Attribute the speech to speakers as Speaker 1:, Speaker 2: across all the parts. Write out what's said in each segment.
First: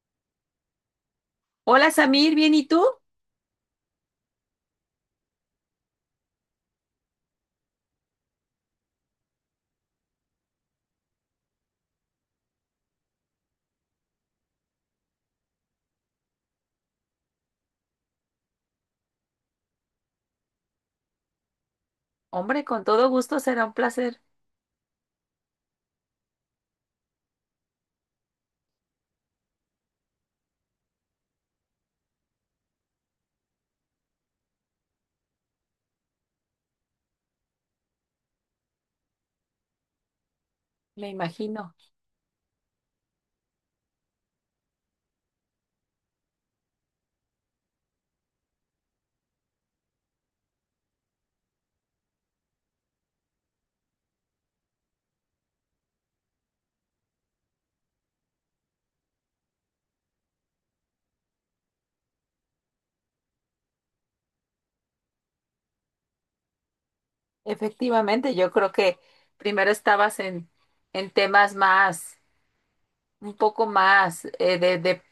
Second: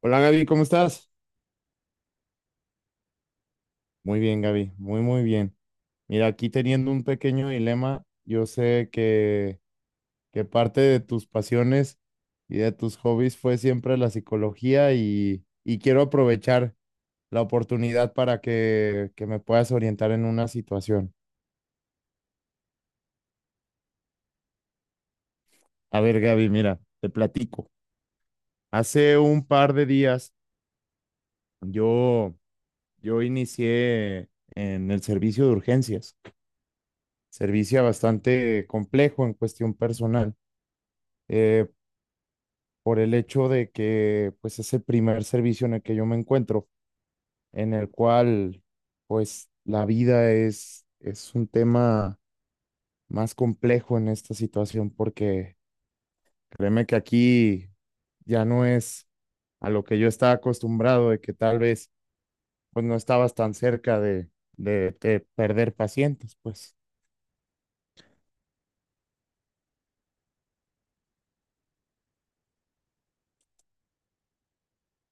Speaker 1: Hola Gaby, ¿cómo estás?
Speaker 2: Hola Samir, ¿bien y tú?
Speaker 1: Muy bien, Gaby, muy, muy bien. Mira, aquí teniendo un pequeño dilema, yo sé que parte de tus pasiones y de tus hobbies fue siempre la psicología y quiero aprovechar la oportunidad para que me puedas orientar en una situación.
Speaker 2: Hombre, con todo gusto será un placer,
Speaker 1: A ver, Gaby, mira, te platico. Hace un par de días yo, yo inicié en el servicio de urgencias, servicio bastante complejo en cuestión personal.
Speaker 2: me
Speaker 1: eh,
Speaker 2: imagino.
Speaker 1: por el hecho de que pues es el primer servicio en el que yo me encuentro, en el cual pues la vida es un tema más complejo en esta situación porque créeme que aquí ya no es a lo que yo estaba acostumbrado de que tal vez pues no estabas tan cerca de perder pacientes, pues.
Speaker 2: Efectivamente, yo creo que primero estabas en temas más, un poco más de,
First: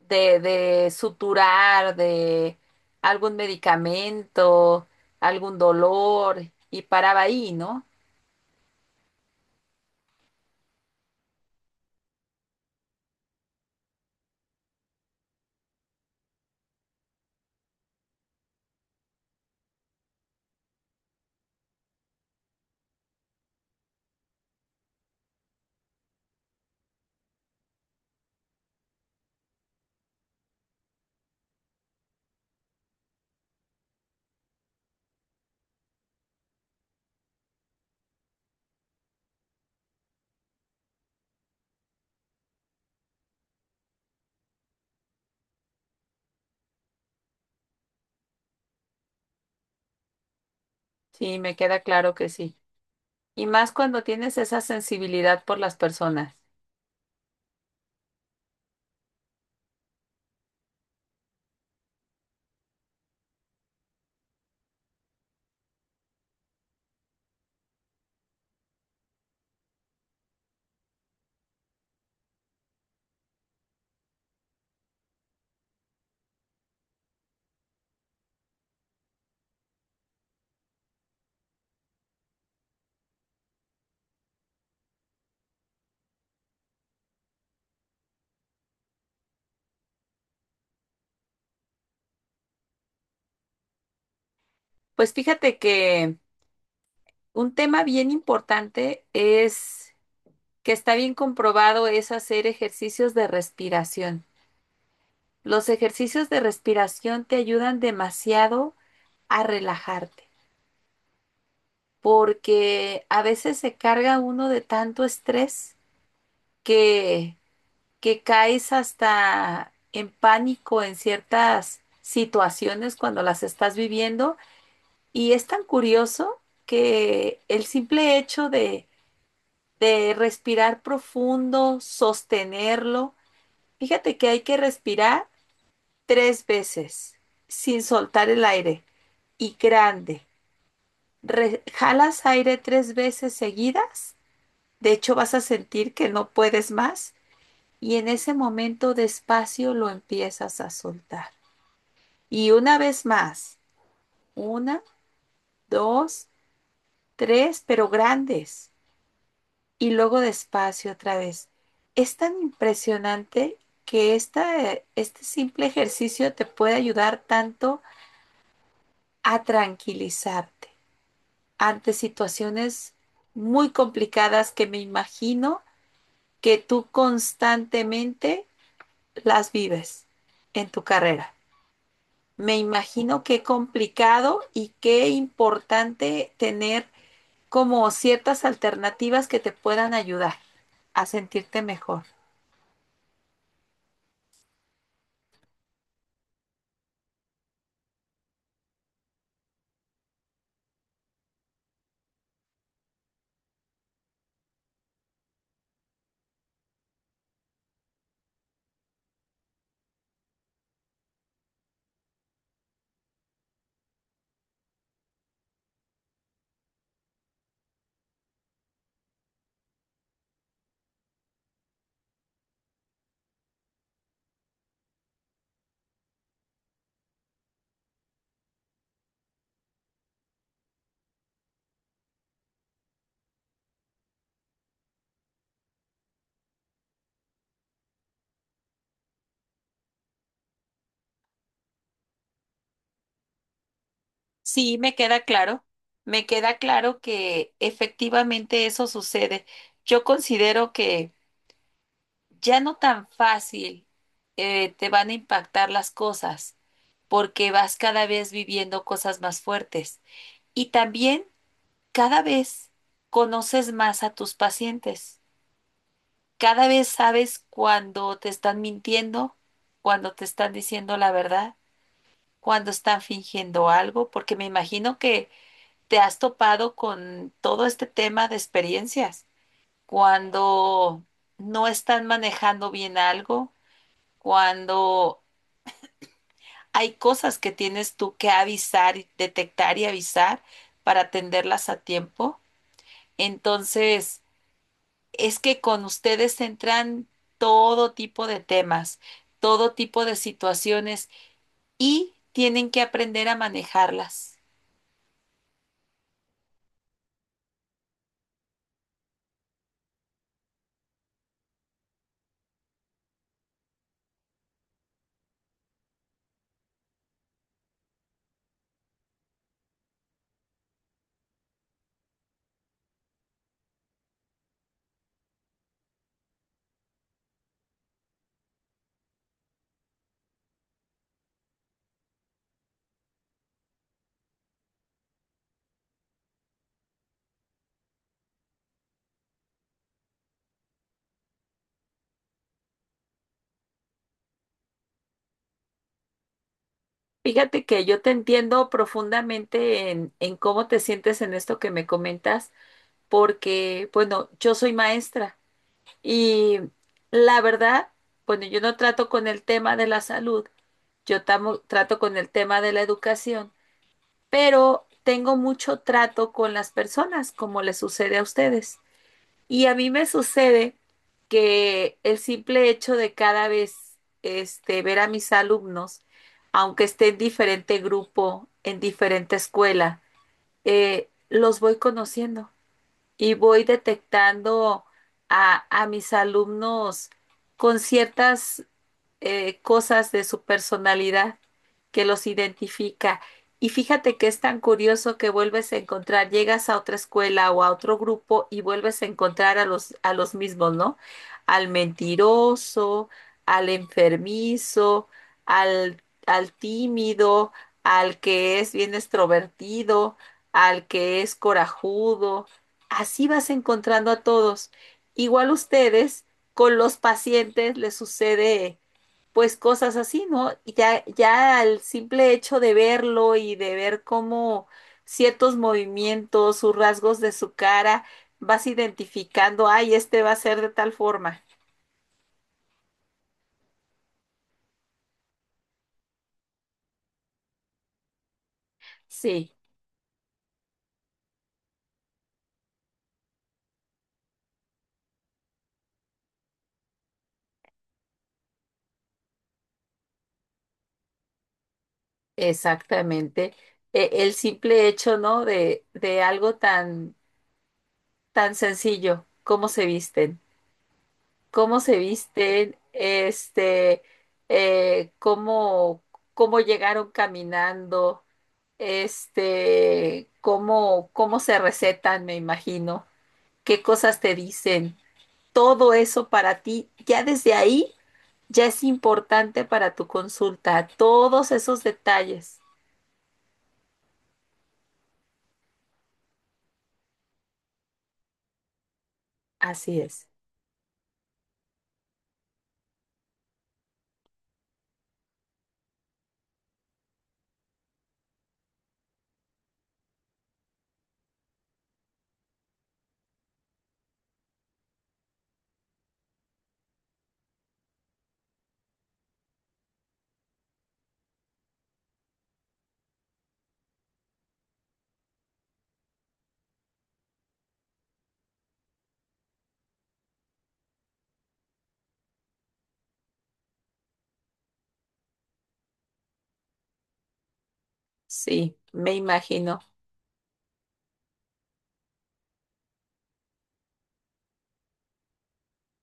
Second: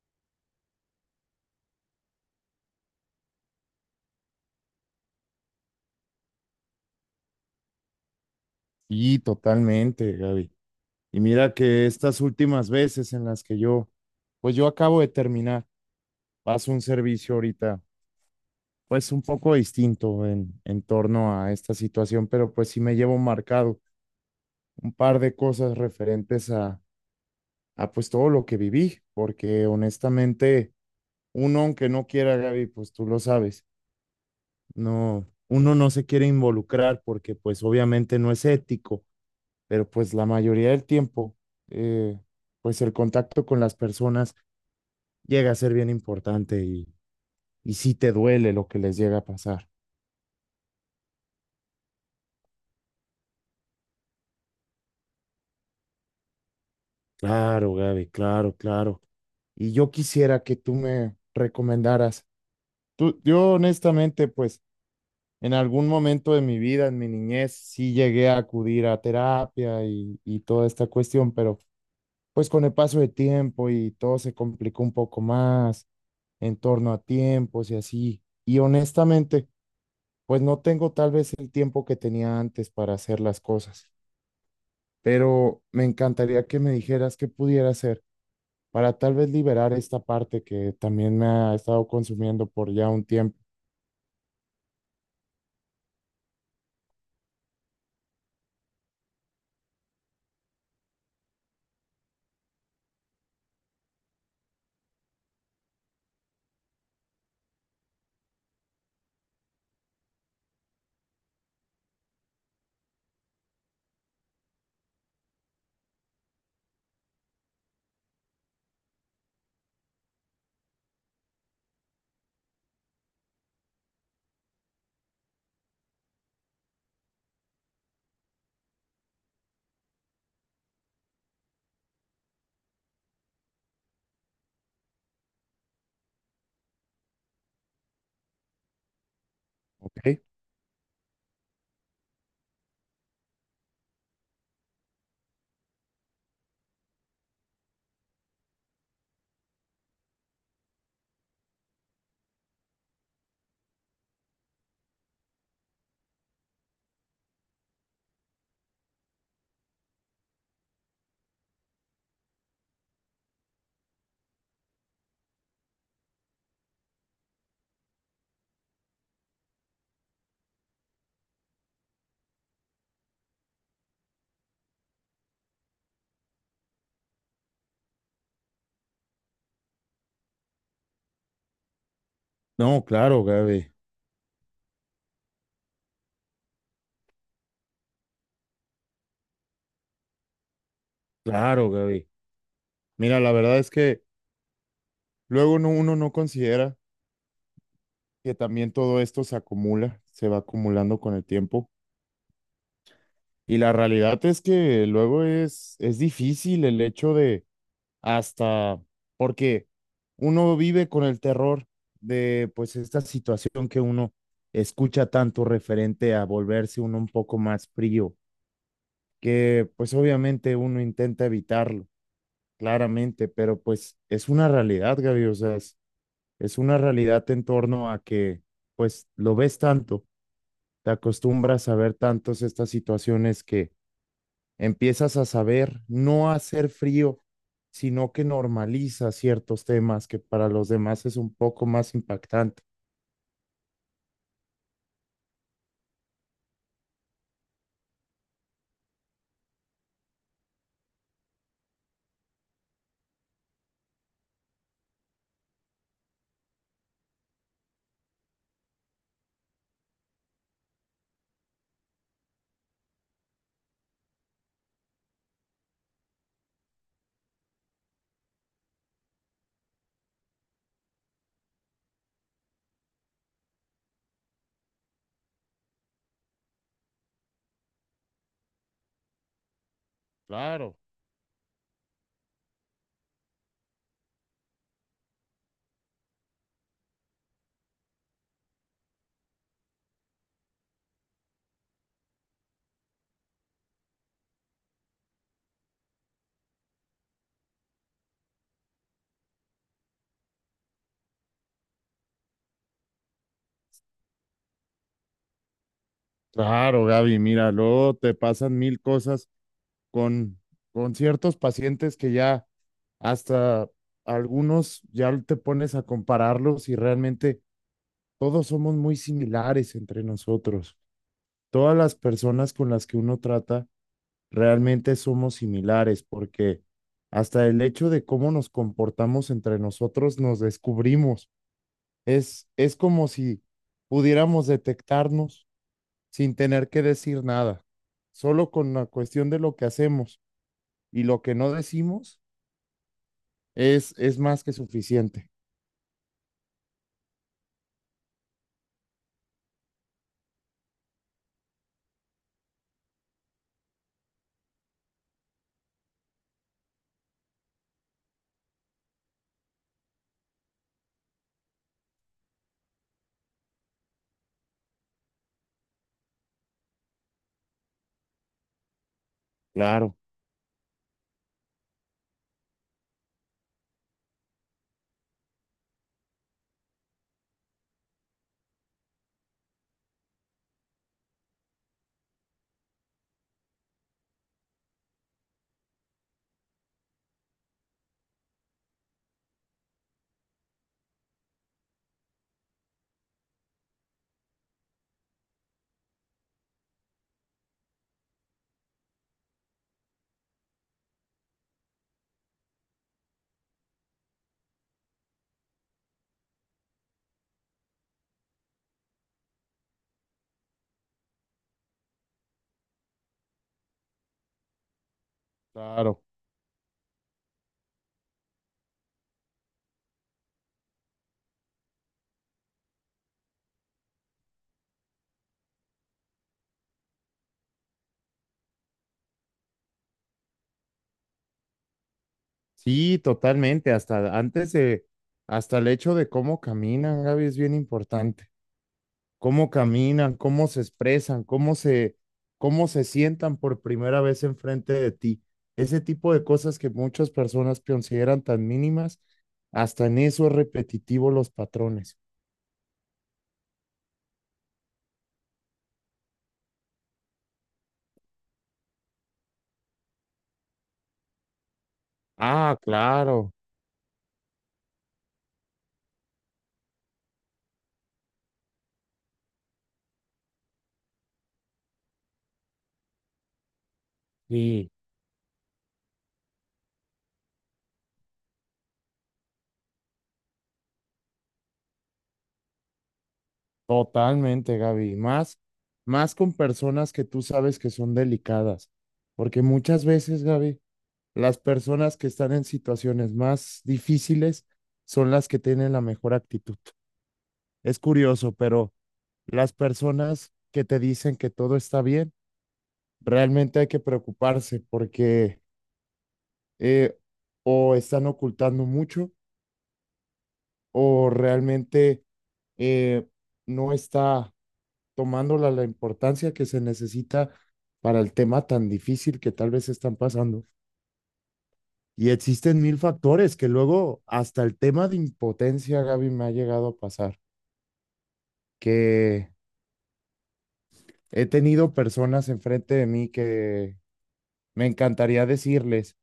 Speaker 2: de suturar, de algún medicamento, algún dolor, y paraba ahí, ¿no?
Speaker 1: Sí, totalmente, Gaby. Y mira que estas últimas veces en las que yo, pues yo acabo de terminar vas a un servicio ahorita, pues un poco distinto en torno a esta situación, pero pues sí me llevo marcado un par de cosas referentes a pues todo lo que viví, porque honestamente, uno aunque no quiera, Gaby, pues tú lo sabes, no, uno no se quiere involucrar porque pues obviamente no es ético, pero pues la mayoría del tiempo, eh, pues el contacto con las personas llega a ser bien importante y sí te duele lo que les llega a pasar.
Speaker 2: Sí, me queda claro que sí. Y más cuando tienes esa sensibilidad por las personas.
Speaker 1: Claro, Gaby, claro, claro. Y yo quisiera que tú me recomendaras. Tú, yo honestamente, pues en algún momento de mi vida, en mi niñez, sí llegué a acudir a terapia y toda esta cuestión, pero pues con el paso de tiempo y todo se complicó un poco más en torno a tiempos y así. Y honestamente, pues no tengo tal vez el tiempo que tenía antes para hacer las cosas, pero me encantaría que me dijeras qué pudiera hacer para tal vez liberar esta parte que también me ha estado consumiendo por ya un tiempo.
Speaker 2: Pues fíjate que un tema bien importante es que está bien comprobado es hacer ejercicios de respiración. Los ejercicios de respiración te ayudan demasiado a relajarte, porque a veces se carga uno de tanto estrés que, que caes hasta en pánico en ciertas situaciones cuando las estás viviendo. Y es tan curioso que el simple hecho de respirar profundo, sostenerlo, fíjate que hay que respirar tres veces sin soltar el aire y grande.
Speaker 1: ¿Ok?
Speaker 2: Jalas aire tres veces seguidas. De hecho, vas a sentir que no puedes más y en ese momento despacio lo empiezas a soltar. Y una vez más, una, dos, tres, pero grandes. Y luego despacio otra vez. Es tan impresionante que este simple ejercicio te puede ayudar tanto a tranquilizarte ante situaciones muy complicadas que me imagino que tú constantemente las vives en tu carrera. Me
Speaker 1: No, claro,
Speaker 2: imagino qué
Speaker 1: Gaby.
Speaker 2: complicado y qué importante tener como ciertas alternativas que te puedan ayudar a sentirte
Speaker 1: Claro,
Speaker 2: mejor.
Speaker 1: Gaby. Mira, la verdad es que luego uno no considera que también todo esto se acumula, se va acumulando con el tiempo. Y la realidad es que luego es difícil el hecho de hasta, porque uno vive con el terror de pues esta situación que uno escucha tanto referente a volverse uno un poco más frío, que pues obviamente uno intenta evitarlo, claramente, pero pues es una realidad, Gaby, o sea, es una realidad en torno a que pues lo ves tanto, te acostumbras a ver tantos estas situaciones que empiezas a saber no a hacer frío, sino que normaliza ciertos temas que para los demás es un poco más impactante.
Speaker 2: Sí, me queda claro. Me queda claro que efectivamente eso sucede. Yo considero que ya no tan fácil te van a impactar las cosas porque vas cada vez viviendo cosas más fuertes. Y también cada vez conoces más a tus pacientes. Cada vez sabes cuando te están mintiendo, cuando te están diciendo la verdad, cuando están fingiendo algo, porque me imagino que te has topado con todo este tema de experiencias,
Speaker 1: Claro.
Speaker 2: cuando no están manejando bien algo, cuando hay cosas que tienes tú que avisar, y detectar y avisar para atenderlas a tiempo. Entonces, es que con ustedes entran todo tipo de temas, todo tipo de situaciones y tienen que aprender a manejarlas.
Speaker 1: Claro, Gaby, mira, luego te pasan mil cosas con, con ciertos pacientes que ya hasta algunos ya te pones a compararlos y realmente todos somos muy similares entre nosotros. Todas las personas con las que uno trata realmente somos similares porque hasta el hecho de cómo nos comportamos entre nosotros nos descubrimos. Es como si pudiéramos detectarnos sin tener que decir nada, solo con la cuestión de lo que hacemos y lo que no decimos. Es más que suficiente.
Speaker 2: Fíjate que yo te entiendo profundamente en cómo te sientes en esto que me comentas, porque, bueno, yo soy maestra. Y la verdad, bueno, yo no trato con el tema de la salud, yo trato con el tema de la educación, pero tengo mucho trato con las personas, como les sucede a ustedes. Y a mí
Speaker 1: Claro,
Speaker 2: me sucede que el simple hecho de cada vez este, ver a mis alumnos, aunque esté en diferente grupo, en diferente escuela, los voy conociendo y voy detectando a mis alumnos con ciertas cosas de su personalidad que los identifica. Y fíjate que es tan curioso que vuelves a encontrar, llegas a otra escuela o a otro grupo y vuelves a encontrar a los mismos, ¿no? Al mentiroso, al enfermizo, al tímido, al que es bien extrovertido, al que es corajudo. Así vas encontrando a todos. Igual
Speaker 1: claro.
Speaker 2: ustedes con los pacientes les sucede pues cosas así, ¿no? Y ya, ya el simple hecho de verlo y de ver cómo ciertos movimientos, sus rasgos de su cara, vas identificando, ay, este va a ser de tal forma.
Speaker 1: Sí, totalmente. Hasta el hecho de cómo caminan, Gaby, es bien importante. Cómo
Speaker 2: Sí,
Speaker 1: caminan, cómo se expresan, cómo se sientan por primera vez enfrente de ti. Ese tipo de cosas que muchas personas consideran tan mínimas, hasta en eso es repetitivo los patrones.
Speaker 2: exactamente. El simple hecho, ¿no? De algo tan, tan sencillo, cómo se visten. Cómo se
Speaker 1: Ah,
Speaker 2: visten,
Speaker 1: claro.
Speaker 2: cómo, cómo llegaron caminando, este, cómo, cómo se recetan, me imagino, qué cosas te
Speaker 1: Sí.
Speaker 2: dicen. Todo eso para ti, ya desde ahí, ya es importante para tu consulta, todos esos detalles.
Speaker 1: Totalmente, Gaby. Más, más con personas que tú sabes que son delicadas. Porque muchas
Speaker 2: Así
Speaker 1: veces,
Speaker 2: es,
Speaker 1: Gaby, las personas que están en situaciones más difíciles son las que tienen la mejor actitud. Es curioso, pero las personas que te dicen que todo está bien, realmente hay que preocuparse porque eh, o están ocultando mucho o realmente eh, no está tomándola la importancia que se necesita para el tema tan difícil que tal vez están pasando. Y existen mil factores que luego hasta el tema de impotencia, Gaby, me ha llegado a pasar,
Speaker 2: sí, me
Speaker 1: que
Speaker 2: imagino,
Speaker 1: he tenido personas enfrente de mí que me encantaría decirles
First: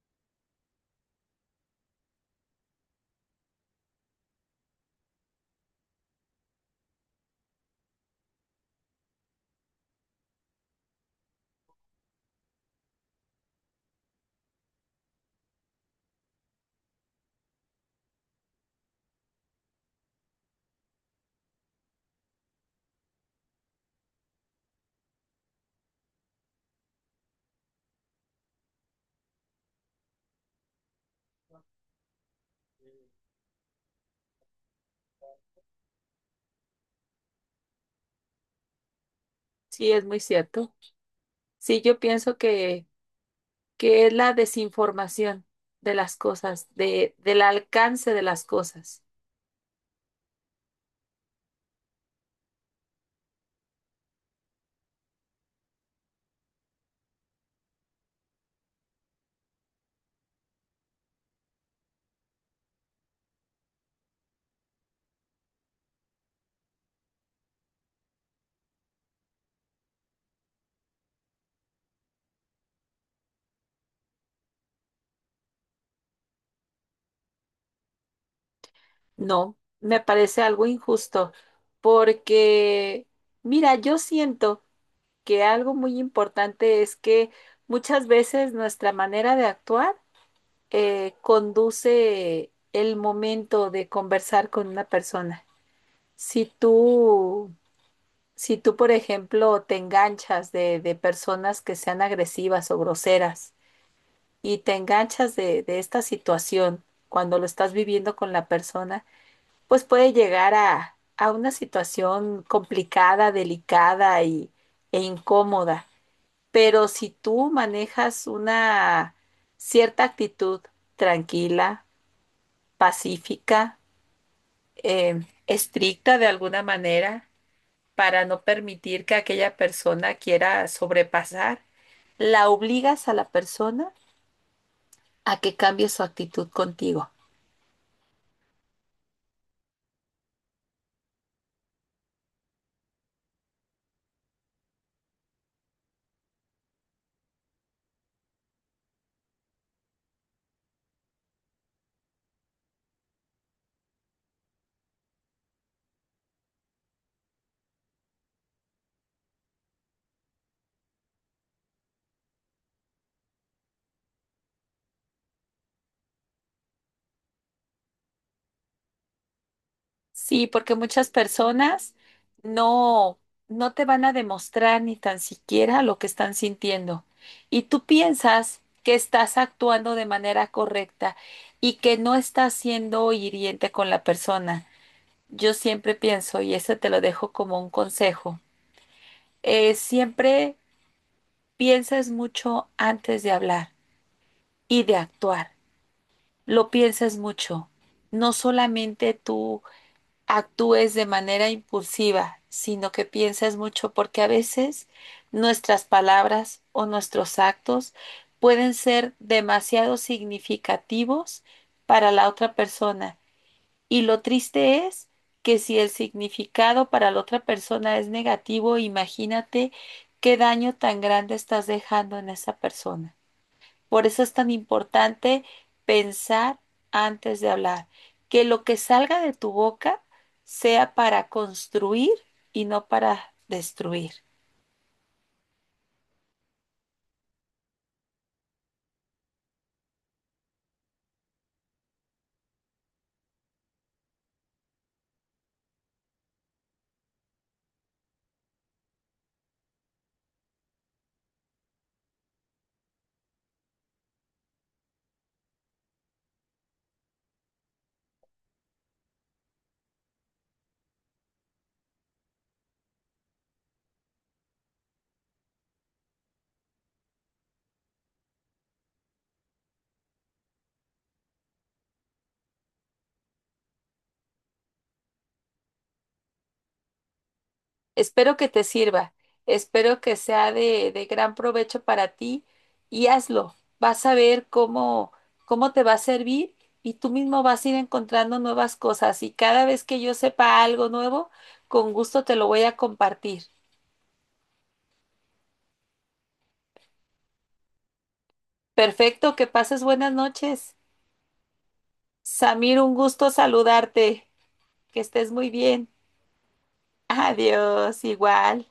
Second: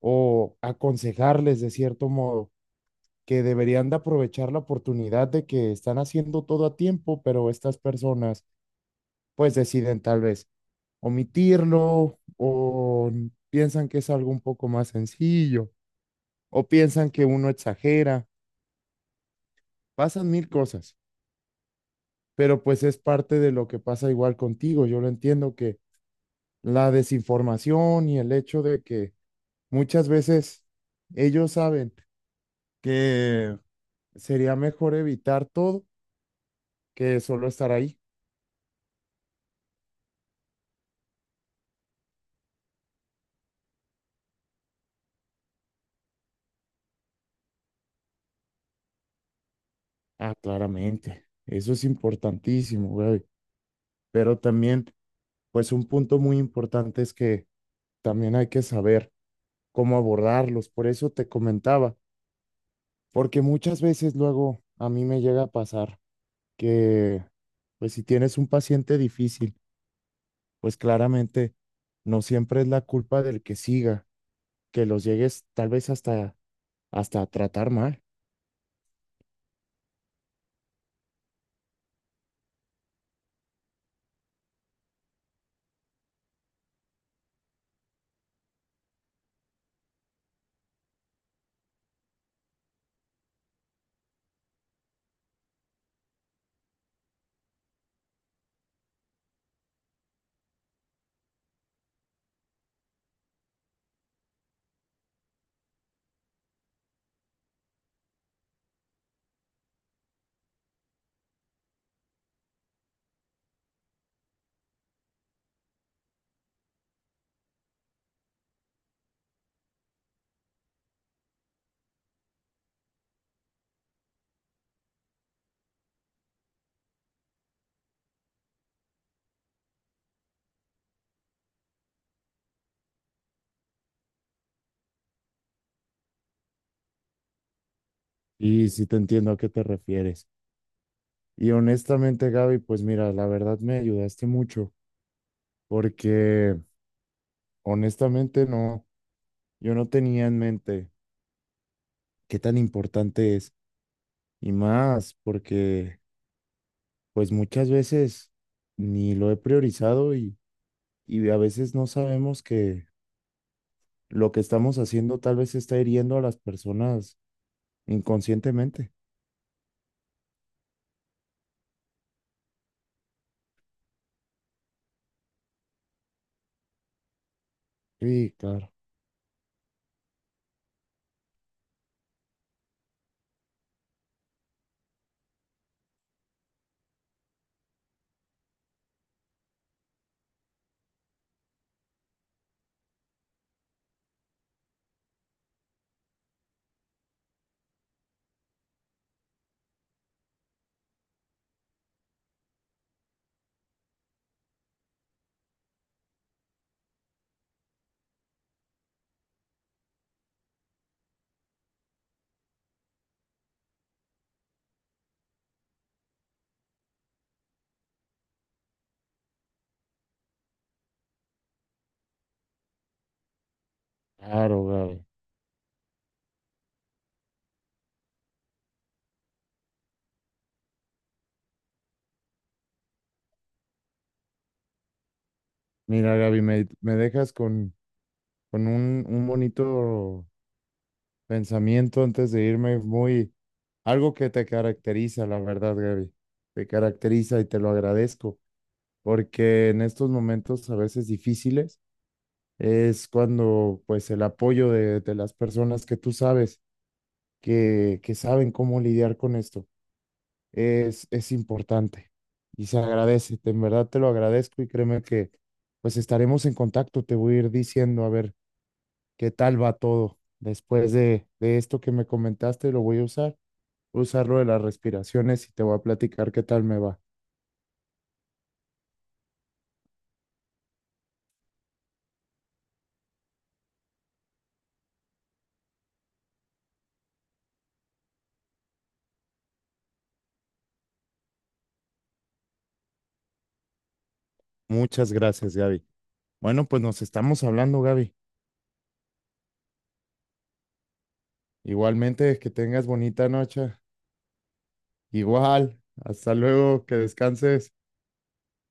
Speaker 1: o aconsejarles de cierto modo que deberían de aprovechar la oportunidad de que están haciendo todo a tiempo, pero estas personas pues deciden tal vez omitirlo o piensan que es algo un poco más sencillo o piensan que uno exagera. Pasan mil cosas, pero pues es parte de lo que pasa igual contigo. Yo lo entiendo, que la desinformación y el hecho de que muchas veces ellos saben que sería mejor evitar todo que solo estar ahí.
Speaker 2: sí, es muy cierto. Sí, yo pienso que es la desinformación de las cosas, de, del alcance de las cosas.
Speaker 1: Ah, claramente. Eso es importantísimo, güey. Pero también, pues un punto muy importante es que también hay que saber cómo abordarlos. Por eso te comentaba, porque muchas veces luego a mí me llega a pasar que, pues si tienes un paciente difícil, pues claramente no siempre es la culpa del que siga, que los llegues tal vez hasta a tratar mal.
Speaker 2: No, me parece algo injusto porque, mira, yo siento que algo muy importante es que muchas veces nuestra manera de actuar conduce el momento de conversar con una persona. Si tú, si tú, por ejemplo, te enganchas de personas que sean agresivas o groseras, y te enganchas de esta situación cuando lo estás viviendo con la persona, pues puede llegar a una situación complicada, delicada y, e incómoda. Pero si tú manejas una cierta actitud tranquila, pacífica, estricta de alguna manera, para no permitir que aquella persona quiera sobrepasar, la obligas a la persona a que cambie su actitud contigo.
Speaker 1: Y si te entiendo a qué te refieres. Y honestamente, Gaby, pues mira, la verdad me ayudaste mucho, porque honestamente no, yo no tenía en mente qué tan importante es, y más, porque pues muchas veces ni lo he priorizado y a veces no sabemos que lo que estamos haciendo tal vez está hiriendo a las personas inconscientemente.
Speaker 2: Sí, porque muchas personas no, no te van a demostrar ni tan siquiera lo que están sintiendo. Y tú
Speaker 1: Sí,
Speaker 2: piensas
Speaker 1: claro,
Speaker 2: que estás actuando de manera correcta y que no estás siendo hiriente con la persona. Yo siempre pienso, y eso te lo dejo como un consejo, siempre pienses mucho antes de hablar y de actuar. Lo piensas mucho. No solamente tú actúes de manera impulsiva, sino que pienses mucho, porque a veces nuestras palabras o nuestros actos pueden ser demasiado significativos para la otra persona. Y lo triste es que si el significado para la otra persona es negativo, imagínate qué daño tan grande estás dejando en esa persona. Por eso es tan
Speaker 1: claro, Gaby.
Speaker 2: importante pensar antes de hablar, que lo que salga de tu boca sea para construir y no para destruir.
Speaker 1: Mira, Gaby, me dejas con un bonito pensamiento antes de irme, muy, algo que te caracteriza, la verdad, Gaby. Te caracteriza y te lo agradezco, porque en estos momentos a veces difíciles, es cuando pues el apoyo de las personas que tú sabes que saben cómo lidiar con esto es importante y se agradece, en verdad te lo agradezco y créeme que pues estaremos en contacto, te voy a ir diciendo a ver qué tal va todo después de esto que me comentaste, lo voy a usar lo de las respiraciones y te voy a platicar qué tal me va.
Speaker 2: Espero que te sirva, espero que sea de gran provecho para ti y hazlo. Vas a ver cómo, cómo te va a servir y tú mismo vas a ir encontrando nuevas cosas y cada vez que yo sepa algo nuevo, con gusto te lo voy a compartir.
Speaker 1: Muchas gracias, Gaby. Bueno, pues nos estamos hablando, Gaby.
Speaker 2: Perfecto, que pases buenas noches.
Speaker 1: Igualmente, que
Speaker 2: Samir,
Speaker 1: tengas
Speaker 2: un
Speaker 1: bonita
Speaker 2: gusto
Speaker 1: noche.
Speaker 2: saludarte. Que estés muy
Speaker 1: Igual,
Speaker 2: bien.
Speaker 1: hasta luego, que descanses.
Speaker 2: Adiós, igual.